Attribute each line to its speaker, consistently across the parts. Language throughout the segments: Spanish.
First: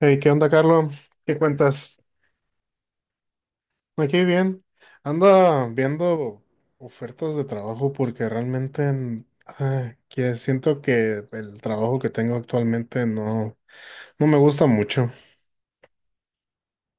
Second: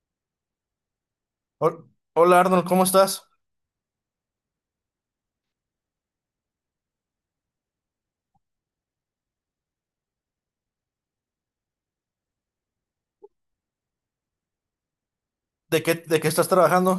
Speaker 1: Hey, ¿qué onda, Carlos? ¿Qué
Speaker 2: Hol-
Speaker 1: cuentas?
Speaker 2: Hola Arnold, ¿cómo estás?
Speaker 1: Aquí bien. Anda viendo ofertas de trabajo porque realmente que siento que el trabajo que tengo actualmente no me gusta mucho.
Speaker 2: ¿De qué estás trabajando?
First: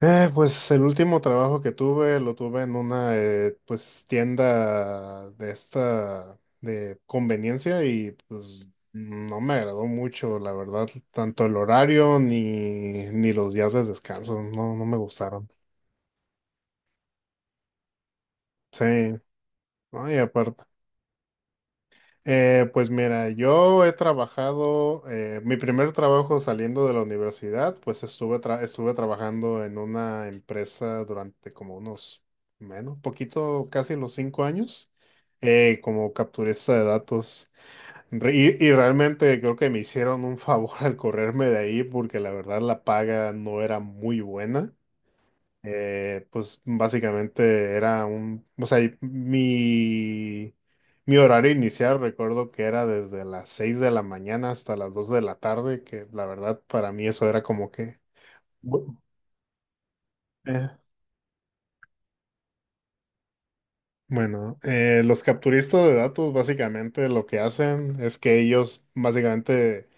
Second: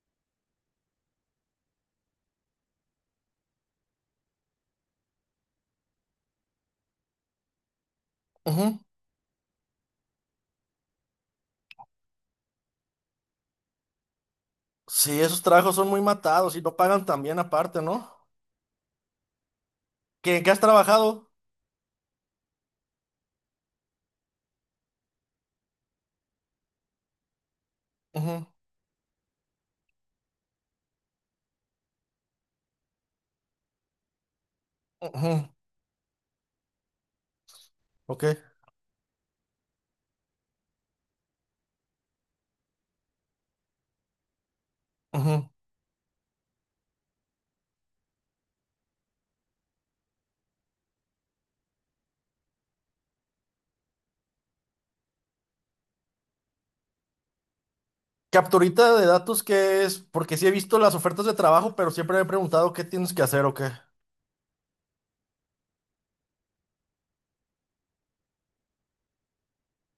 Speaker 1: Pues el último trabajo que tuve lo tuve en una pues tienda de esta de conveniencia y pues
Speaker 2: Ujú.
Speaker 1: no me agradó mucho, la verdad, tanto el horario ni los días de descanso, no me
Speaker 2: Sí, esos
Speaker 1: gustaron.
Speaker 2: trabajos son muy matados y no pagan tan bien aparte, ¿no?
Speaker 1: Sí. ¿No? Y
Speaker 2: ¿Qué has
Speaker 1: aparte,
Speaker 2: trabajado?
Speaker 1: pues mira, yo he trabajado, mi primer trabajo saliendo de la universidad, pues
Speaker 2: Ujú,
Speaker 1: estuve trabajando en una empresa durante como unos, menos, poquito, casi los cinco años,
Speaker 2: ujú,
Speaker 1: como capturista de datos.
Speaker 2: ok,
Speaker 1: Y realmente creo que me hicieron un favor al correrme de ahí porque la verdad la paga no era muy buena.
Speaker 2: ujú.
Speaker 1: Pues básicamente era mi horario inicial recuerdo que era desde las 6 de la mañana hasta las 2 de la tarde, que la verdad para mí eso era como que...
Speaker 2: Capturita
Speaker 1: Bu-
Speaker 2: de datos, ¿qué es? Porque sí he
Speaker 1: Eh,
Speaker 2: visto las ofertas de trabajo, pero siempre me he preguntado qué tienes que hacer o qué.
Speaker 1: Bueno, los capturistas de datos básicamente lo que hacen es que ellos básicamente...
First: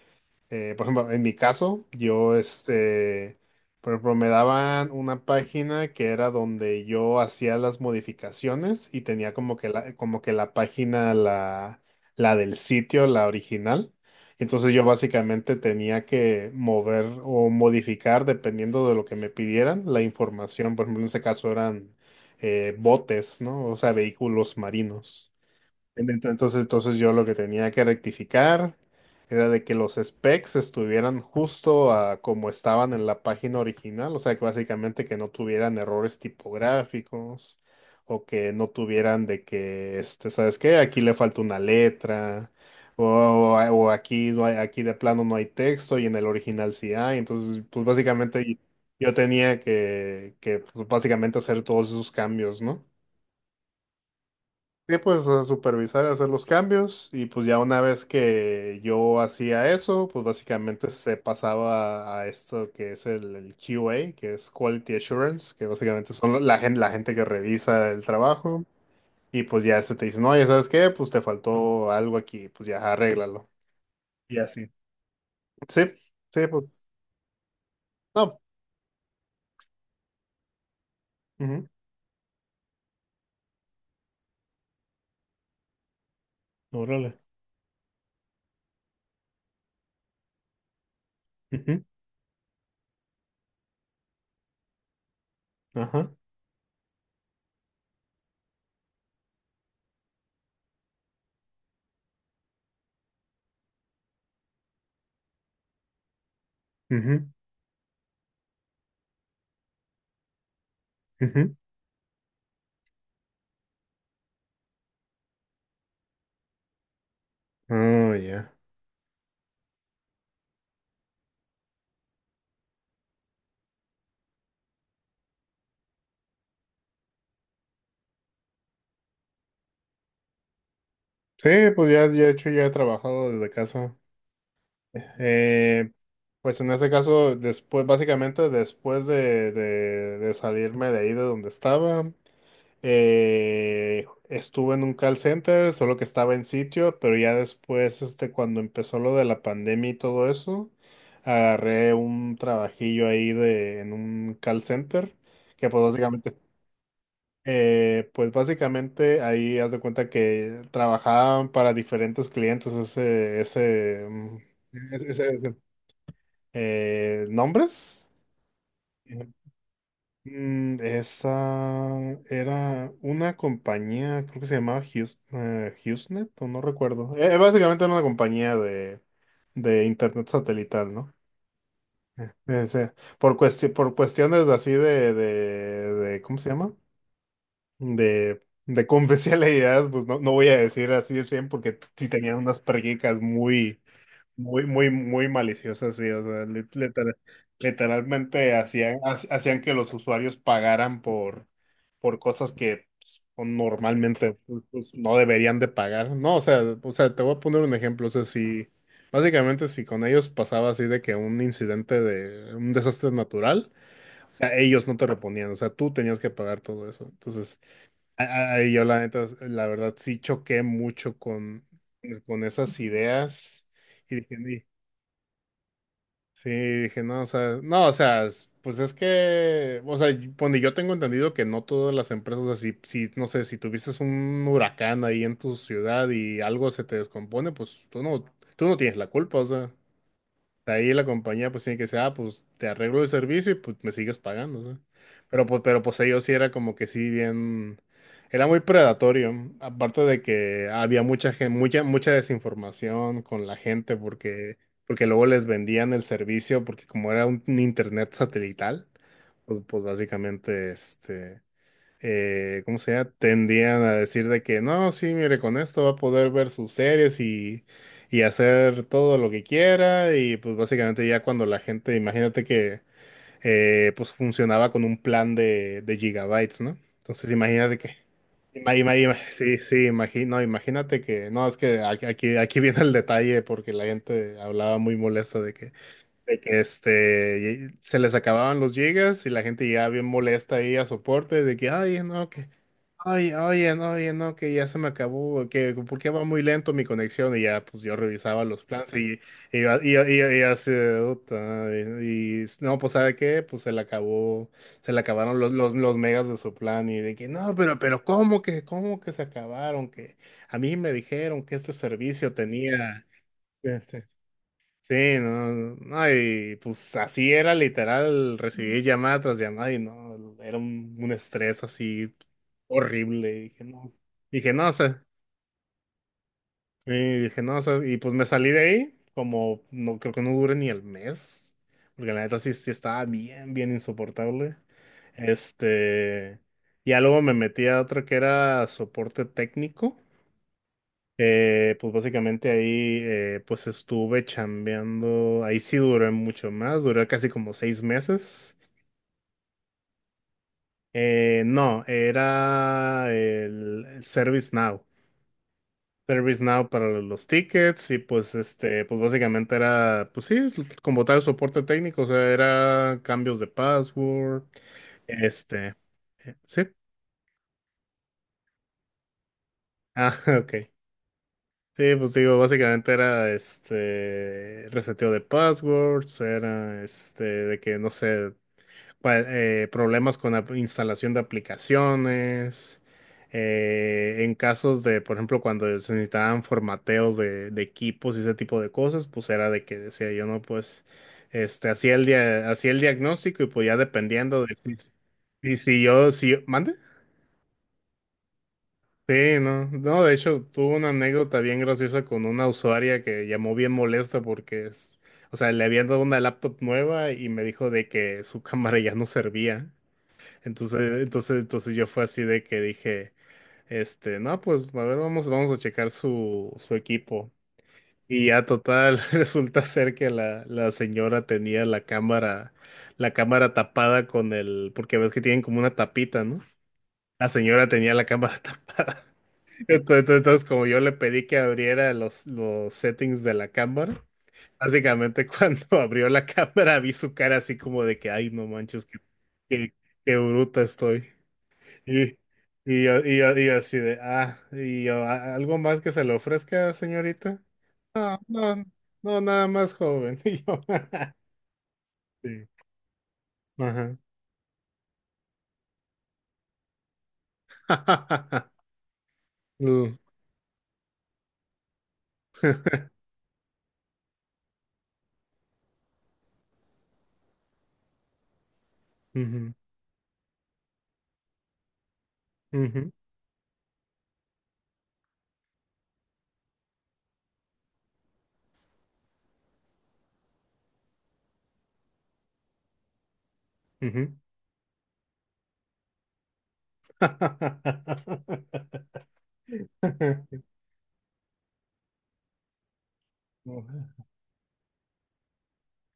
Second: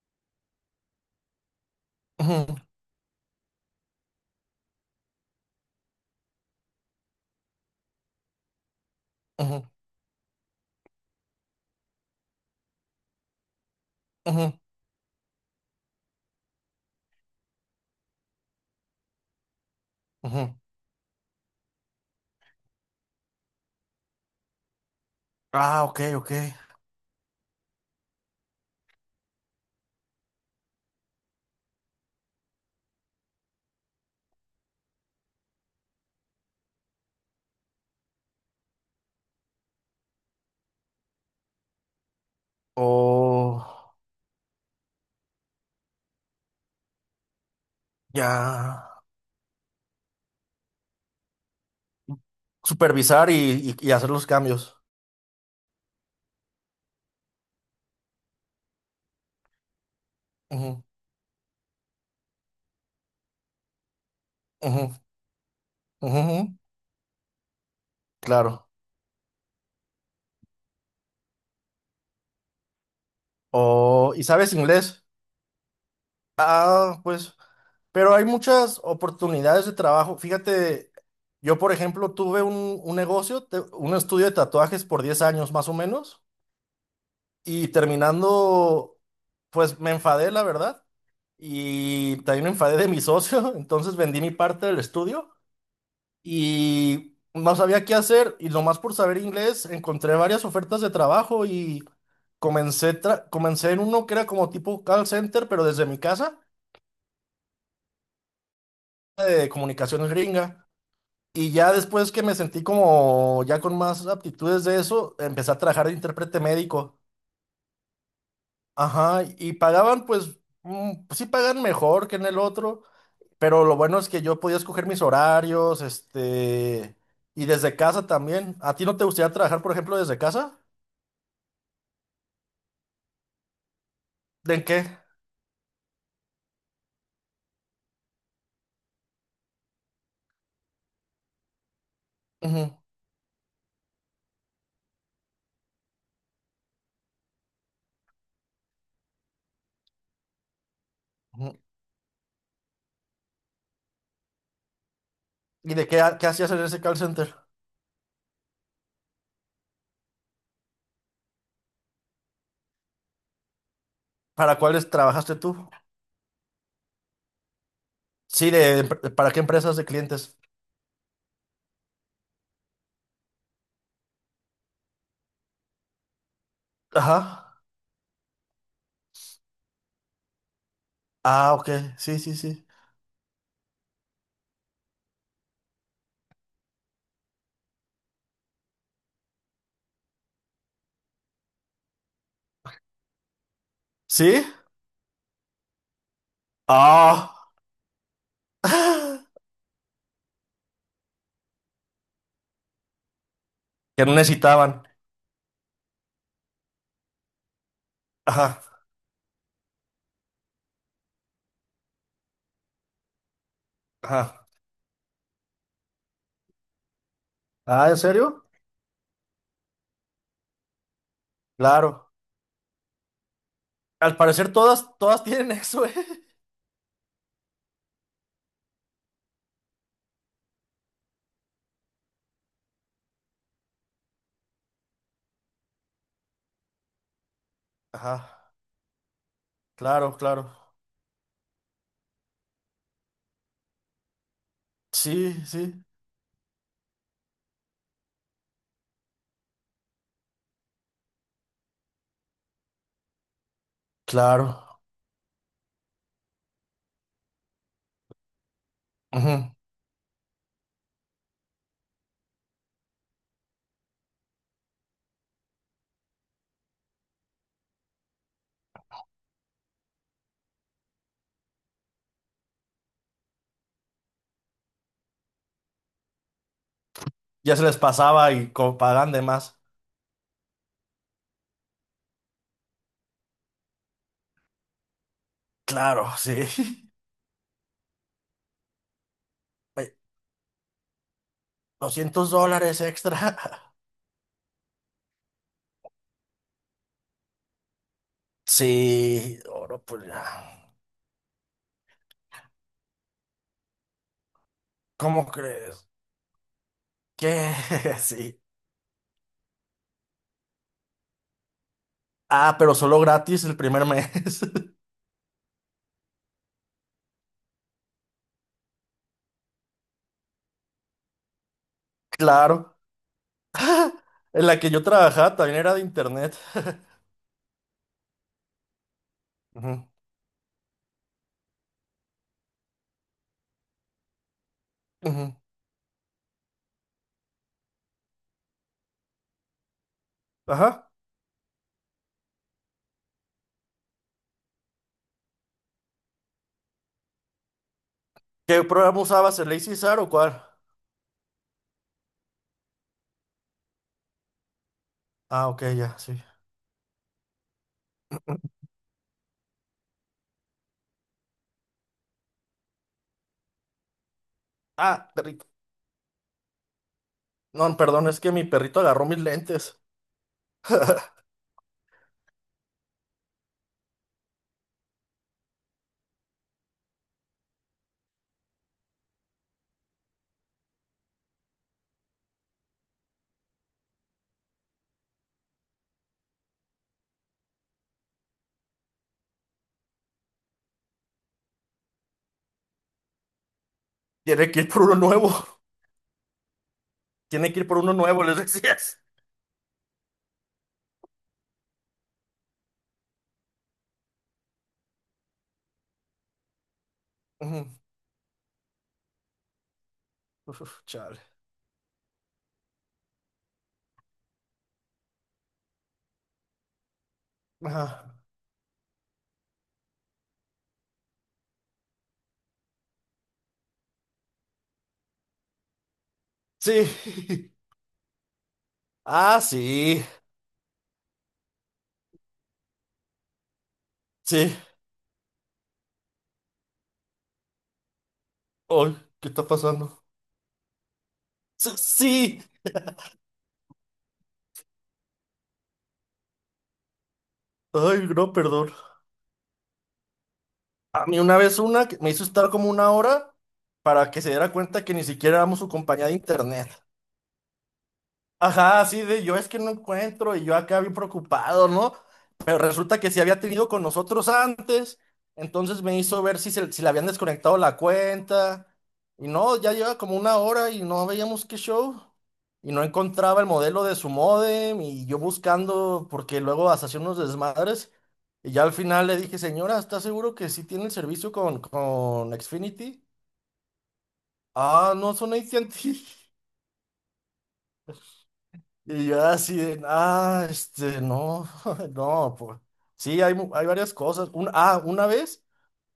Speaker 1: Por ejemplo, en mi caso,
Speaker 2: Ujú,
Speaker 1: por ejemplo, me daban una página que era donde yo hacía las modificaciones y tenía como
Speaker 2: ujú,
Speaker 1: que como que la del sitio, la original.
Speaker 2: ujú,
Speaker 1: Entonces yo básicamente tenía que mover o modificar, dependiendo de lo que me pidieran, la
Speaker 2: ujú.
Speaker 1: información. Por ejemplo, en ese caso eran botes, ¿no? O sea, vehículos marinos.
Speaker 2: Ah, ok,
Speaker 1: Ent-
Speaker 2: ok.
Speaker 1: Entonces, entonces yo lo que tenía que rectificar era de que los specs estuvieran justo a como estaban en la página original, o sea, que básicamente que no tuvieran errores tipográficos o que no tuvieran de que, este, ¿sabes qué? Aquí le falta una letra
Speaker 2: O
Speaker 1: o aquí no hay, aquí de plano no hay texto y en el original sí hay. Entonces, pues
Speaker 2: ya.
Speaker 1: básicamente yo tenía que pues, básicamente hacer todos esos cambios, ¿no?
Speaker 2: Supervisar y, y hacer los cambios.
Speaker 1: Sí, pues a supervisar, hacer los cambios y pues ya una vez que yo hacía eso, pues
Speaker 2: Ujú,
Speaker 1: básicamente se pasaba a esto que es el QA, que es
Speaker 2: ujú,
Speaker 1: Quality Assurance, que básicamente
Speaker 2: ujú, ujú.
Speaker 1: son la gente que revisa el trabajo
Speaker 2: Claro.
Speaker 1: y pues ya se te dice, no, ya sabes qué, pues te faltó algo aquí, pues ya arréglalo.
Speaker 2: O, ¿y
Speaker 1: Y
Speaker 2: sabes
Speaker 1: así.
Speaker 2: inglés?
Speaker 1: Sí, sí, pues
Speaker 2: Ah, pues, pero hay
Speaker 1: no.
Speaker 2: muchas oportunidades de trabajo. Fíjate, yo
Speaker 1: Ujú.
Speaker 2: por ejemplo tuve un negocio, un estudio de tatuajes por 10 años más o menos,
Speaker 1: Órale.
Speaker 2: y terminando, pues me enfadé, la verdad,
Speaker 1: Ujú.
Speaker 2: y también me enfadé de mi socio, entonces vendí mi parte del estudio
Speaker 1: Ajá.
Speaker 2: y no sabía qué hacer, y nomás por saber inglés encontré varias ofertas de trabajo y comencé en uno que era como tipo call center, pero desde mi casa,
Speaker 1: Ujú.
Speaker 2: de comunicaciones gringa. Y
Speaker 1: Ujú.
Speaker 2: ya después que me sentí como ya con más aptitudes de eso, empecé a trabajar de intérprete médico.
Speaker 1: Oh, ya.
Speaker 2: Ajá, y pagaban pues, pues sí pagan mejor que en el otro, pero lo bueno es que yo podía escoger mis horarios, este, y desde casa también. ¿A ti no te gustaría trabajar, por ejemplo, desde casa?
Speaker 1: Sí, pues ya, ya, de hecho ya he trabajado desde casa.
Speaker 2: ¿De en qué?
Speaker 1: Eh, Pues en ese caso, después, básicamente después de salirme de ahí de donde estaba,
Speaker 2: Ujú,
Speaker 1: estuve en un call center, solo que estaba en sitio, pero ya después, este, cuando empezó lo de la pandemia y todo eso,
Speaker 2: ujú.
Speaker 1: agarré un trabajillo ahí de, en un call center, que
Speaker 2: ¿Y de qué, qué hacías en ese call center?
Speaker 1: pues básicamente ahí haz de cuenta que trabajaban para diferentes clientes ese, ese, mm,
Speaker 2: ¿Para cuáles
Speaker 1: ese-
Speaker 2: trabajaste
Speaker 1: ese,
Speaker 2: tú?
Speaker 1: nombres.
Speaker 2: Sí, de, ¿para qué empresas de clientes?
Speaker 1: Mm, esa era una compañía, creo que se llamaba Hughes, HughesNet, o no recuerdo.
Speaker 2: Ajá.
Speaker 1: Básicamente era una compañía de internet satelital, ¿no?
Speaker 2: Ah, ok. Sí,
Speaker 1: Eh,
Speaker 2: sí, sí.
Speaker 1: eh, se- por cuestiones así ¿cómo se llama? De confidencialidad, pues no, no voy a decir así de 100 porque sí tenían unas prácticas
Speaker 2: ¿Sí?
Speaker 1: muy maliciosa, sí. O sea,
Speaker 2: Ah.
Speaker 1: literalmente hacían,
Speaker 2: ¡Ah!
Speaker 1: hacían que los usuarios pagaran por cosas que pues, o
Speaker 2: Que no
Speaker 1: normalmente pues,
Speaker 2: necesitaban.
Speaker 1: pues, no deberían de pagar. No, o sea, te voy a poner un ejemplo. O sea,
Speaker 2: Ajá,
Speaker 1: si básicamente si con ellos pasaba así de que un incidente de un desastre natural, o
Speaker 2: ajá.
Speaker 1: sea, ellos no te reponían. O sea, tú tenías que pagar todo eso. Entonces,
Speaker 2: Ah, ¿en serio?
Speaker 1: ahí yo la neta, la verdad sí choqué mucho
Speaker 2: Claro.
Speaker 1: con esas ideas. Y
Speaker 2: Al parecer
Speaker 1: dije,
Speaker 2: todas, todas tienen eso, ¿eh?
Speaker 1: sí, dije, no, o sea, no, o sea, pues es que, o sea, bueno, yo tengo entendido que no todas las empresas, o sea, no sé, si tuvieses un huracán ahí en tu ciudad y algo se te descompone, pues
Speaker 2: Ajá,
Speaker 1: tú no tienes la culpa, o sea.
Speaker 2: claro, claro.
Speaker 1: De ahí la compañía pues tiene que decir, ah, pues te arreglo el servicio y pues me sigues pagando, o...
Speaker 2: Sí,
Speaker 1: Pero
Speaker 2: sí,
Speaker 1: pues ellos sí era como que sí bien, era muy predatorio, aparte de que había mucha, mucha desinformación con la gente porque,
Speaker 2: claro.
Speaker 1: porque luego les vendían el servicio porque como era un internet satelital,
Speaker 2: Ujú.
Speaker 1: pues, pues básicamente este ¿cómo se llama? Tendían a decir de que no, sí, mire, con esto va a poder ver sus series y hacer todo lo que quiera. Y pues básicamente ya cuando la gente, imagínate que pues funcionaba con un plan de gigabytes, ¿no? Entonces
Speaker 2: Ya se
Speaker 1: imagínate
Speaker 2: les
Speaker 1: que...
Speaker 2: pasaba y como pagan de
Speaker 1: Sí,
Speaker 2: más.
Speaker 1: sí, imagino, imagínate que, no, es que aquí, aquí viene el detalle porque la gente hablaba muy molesta
Speaker 2: Claro,
Speaker 1: de
Speaker 2: sí.
Speaker 1: que este se les acababan los gigas y la gente llegaba
Speaker 2: Ve-
Speaker 1: bien molesta ahí a soporte de que ay no
Speaker 2: 200
Speaker 1: que
Speaker 2: dólares
Speaker 1: ay
Speaker 2: extra.
Speaker 1: oye no que ya se me acabó que por qué va muy lento mi conexión y ya pues yo revisaba los planes y
Speaker 2: Sí, oro, pues
Speaker 1: y
Speaker 2: ya.
Speaker 1: así "Uta", no pues sabe qué pues se le acabó, se le
Speaker 2: ¿Cómo
Speaker 1: acabaron
Speaker 2: crees?
Speaker 1: los megas de su plan y de que
Speaker 2: ¿Qué?
Speaker 1: no pero
Speaker 2: Sí.
Speaker 1: cómo que se acabaron que a mí me dijeron que este servicio
Speaker 2: Ah, pero solo
Speaker 1: tenía...
Speaker 2: gratis el primer mes.
Speaker 1: Sí, no, no, y pues así era literal, recibí llamada tras llamada y no, era un estrés así
Speaker 2: Claro.
Speaker 1: horrible. Y
Speaker 2: En
Speaker 1: dije,
Speaker 2: la
Speaker 1: no,
Speaker 2: que
Speaker 1: o
Speaker 2: yo
Speaker 1: sea,
Speaker 2: trabajaba también era de internet.
Speaker 1: y dije, no, o sea, y pues me salí de ahí, como
Speaker 2: Ujú,
Speaker 1: no creo que no dure ni el mes, porque la neta sí, sí estaba bien, bien insoportable.
Speaker 2: ujú.
Speaker 1: Este, ya luego me metí a otra que era soporte técnico.
Speaker 2: Ajá.
Speaker 1: Pues básicamente ahí pues estuve chambeando, ahí sí duré mucho más, duré casi como seis meses.
Speaker 2: ¿Qué programa usabas? ¿El Lazy Sar o cuál?
Speaker 1: No, era el ServiceNow,
Speaker 2: Ah, ok, ya, sí.
Speaker 1: ServiceNow para los tickets y pues este, pues básicamente era, pues sí, como tal soporte técnico, o sea, era cambios de password,
Speaker 2: Ah, perrito.
Speaker 1: este, sí,
Speaker 2: No, perdón, es que mi perrito agarró mis lentes.
Speaker 1: ah, ok. Sí, pues digo, básicamente era este reseteo de passwords, era este de que no sé, problemas con la instalación de aplicaciones, en casos de, por ejemplo, cuando se necesitaban formateos de equipos y ese tipo de cosas, pues era de que decía yo, no, pues, este, hacía el diagnóstico y pues ya dependiendo
Speaker 2: Tiene
Speaker 1: de
Speaker 2: que ir por
Speaker 1: si,
Speaker 2: uno nuevo.
Speaker 1: y si yo, si, ¿mande?
Speaker 2: Tiene que ir por uno nuevo, les decías.
Speaker 1: Sí, no, no, de hecho, tuve una anécdota bien graciosa con una usuaria que llamó bien molesta porque o sea, le habían dado una laptop nueva y me
Speaker 2: Ujú.
Speaker 1: dijo de que su cámara ya no servía.
Speaker 2: Uf,
Speaker 1: Entonces,
Speaker 2: chale.
Speaker 1: entonces, entonces yo fue así de que dije, este, no, pues, a ver, vamos, vamos a checar su equipo.
Speaker 2: Ajá.
Speaker 1: Y ya total, resulta ser que la señora tenía la cámara tapada con el, porque ves que tienen como una tapita, ¿no? La
Speaker 2: Sí.
Speaker 1: señora tenía la cámara tapada.
Speaker 2: Ah, sí.
Speaker 1: Entonces, como yo le pedí que abriera los settings de la cámara,
Speaker 2: Sí.
Speaker 1: básicamente cuando abrió la cámara vi su cara así como de que, ay, no manches,
Speaker 2: Ay, ¿qué está
Speaker 1: qué,
Speaker 2: pasando?
Speaker 1: qué bruta estoy.
Speaker 2: Sí,
Speaker 1: Y,
Speaker 2: sí.
Speaker 1: y yo así de, ah, y yo, algo más que se le ofrezca, señorita?
Speaker 2: Ay, no,
Speaker 1: No,
Speaker 2: perdón.
Speaker 1: no, nada más joven". Y yo,
Speaker 2: A mí una vez una que me hizo
Speaker 1: sí,
Speaker 2: estar como una hora
Speaker 1: ajá.
Speaker 2: para que se diera cuenta que ni siquiera éramos su compañía de internet. Ajá, así de yo es que no
Speaker 1: Mm,
Speaker 2: encuentro y yo acá bien preocupado, ¿no? Pero resulta que sí había tenido con nosotros antes, entonces me hizo ver si le habían desconectado la cuenta y
Speaker 1: ujú,
Speaker 2: no, ya lleva como una hora y no veíamos qué show y no
Speaker 1: ujú,
Speaker 2: encontraba el modelo de su modem y yo buscando porque luego hasta hacía unos desmadres y ya al final le dije, señora, ¿está seguro que sí tiene el servicio con Xfinity?
Speaker 1: ujú.
Speaker 2: Ah, no, son AT&T. Y yo así de, ah, este, no, no, pues. Sí, hay, hay varias
Speaker 1: Ujú,
Speaker 2: cosas. Una vez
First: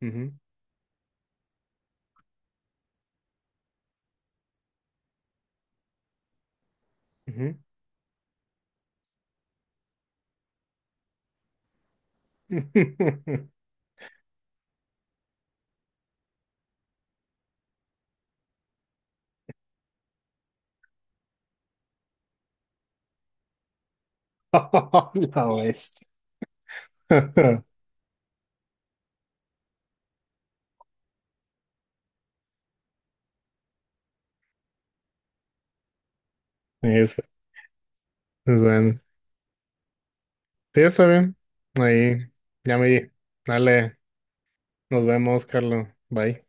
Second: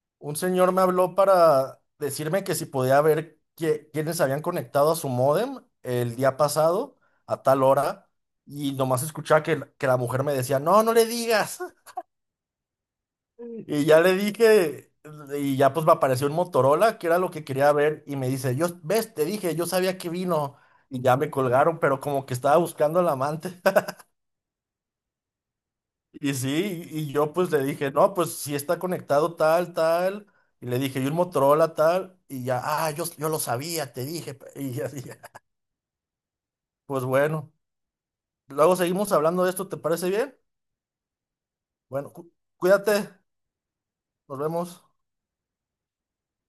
Speaker 1: ujú.
Speaker 2: un señor me habló para decirme que si podía ver quiénes habían conectado a su módem el día pasado a
Speaker 1: Ujú.
Speaker 2: tal hora. Y nomás escuchaba que la mujer me decía, no, no le digas. Y ya le dije, y ya pues me apareció un Motorola, que era lo que quería ver. Y me dice, yo, ves, te dije, yo sabía que vino. Y ya me colgaron, pero como que estaba buscando al amante.
Speaker 1: La bestia.
Speaker 2: Y sí, y yo pues le dije, no, pues si está conectado tal, tal, y le dije, y un Motorola tal, y ya, ah, yo lo sabía, te dije, pe-". Y así, pues
Speaker 1: Eso,
Speaker 2: bueno,
Speaker 1: es
Speaker 2: luego
Speaker 1: bueno.
Speaker 2: seguimos hablando de esto, ¿te parece bien?
Speaker 1: Sí, está bien.
Speaker 2: Bueno,
Speaker 1: Ahí, ya me
Speaker 2: cuídate,
Speaker 1: di. Dale,
Speaker 2: nos vemos.
Speaker 1: nos vemos, Carlos. Bye.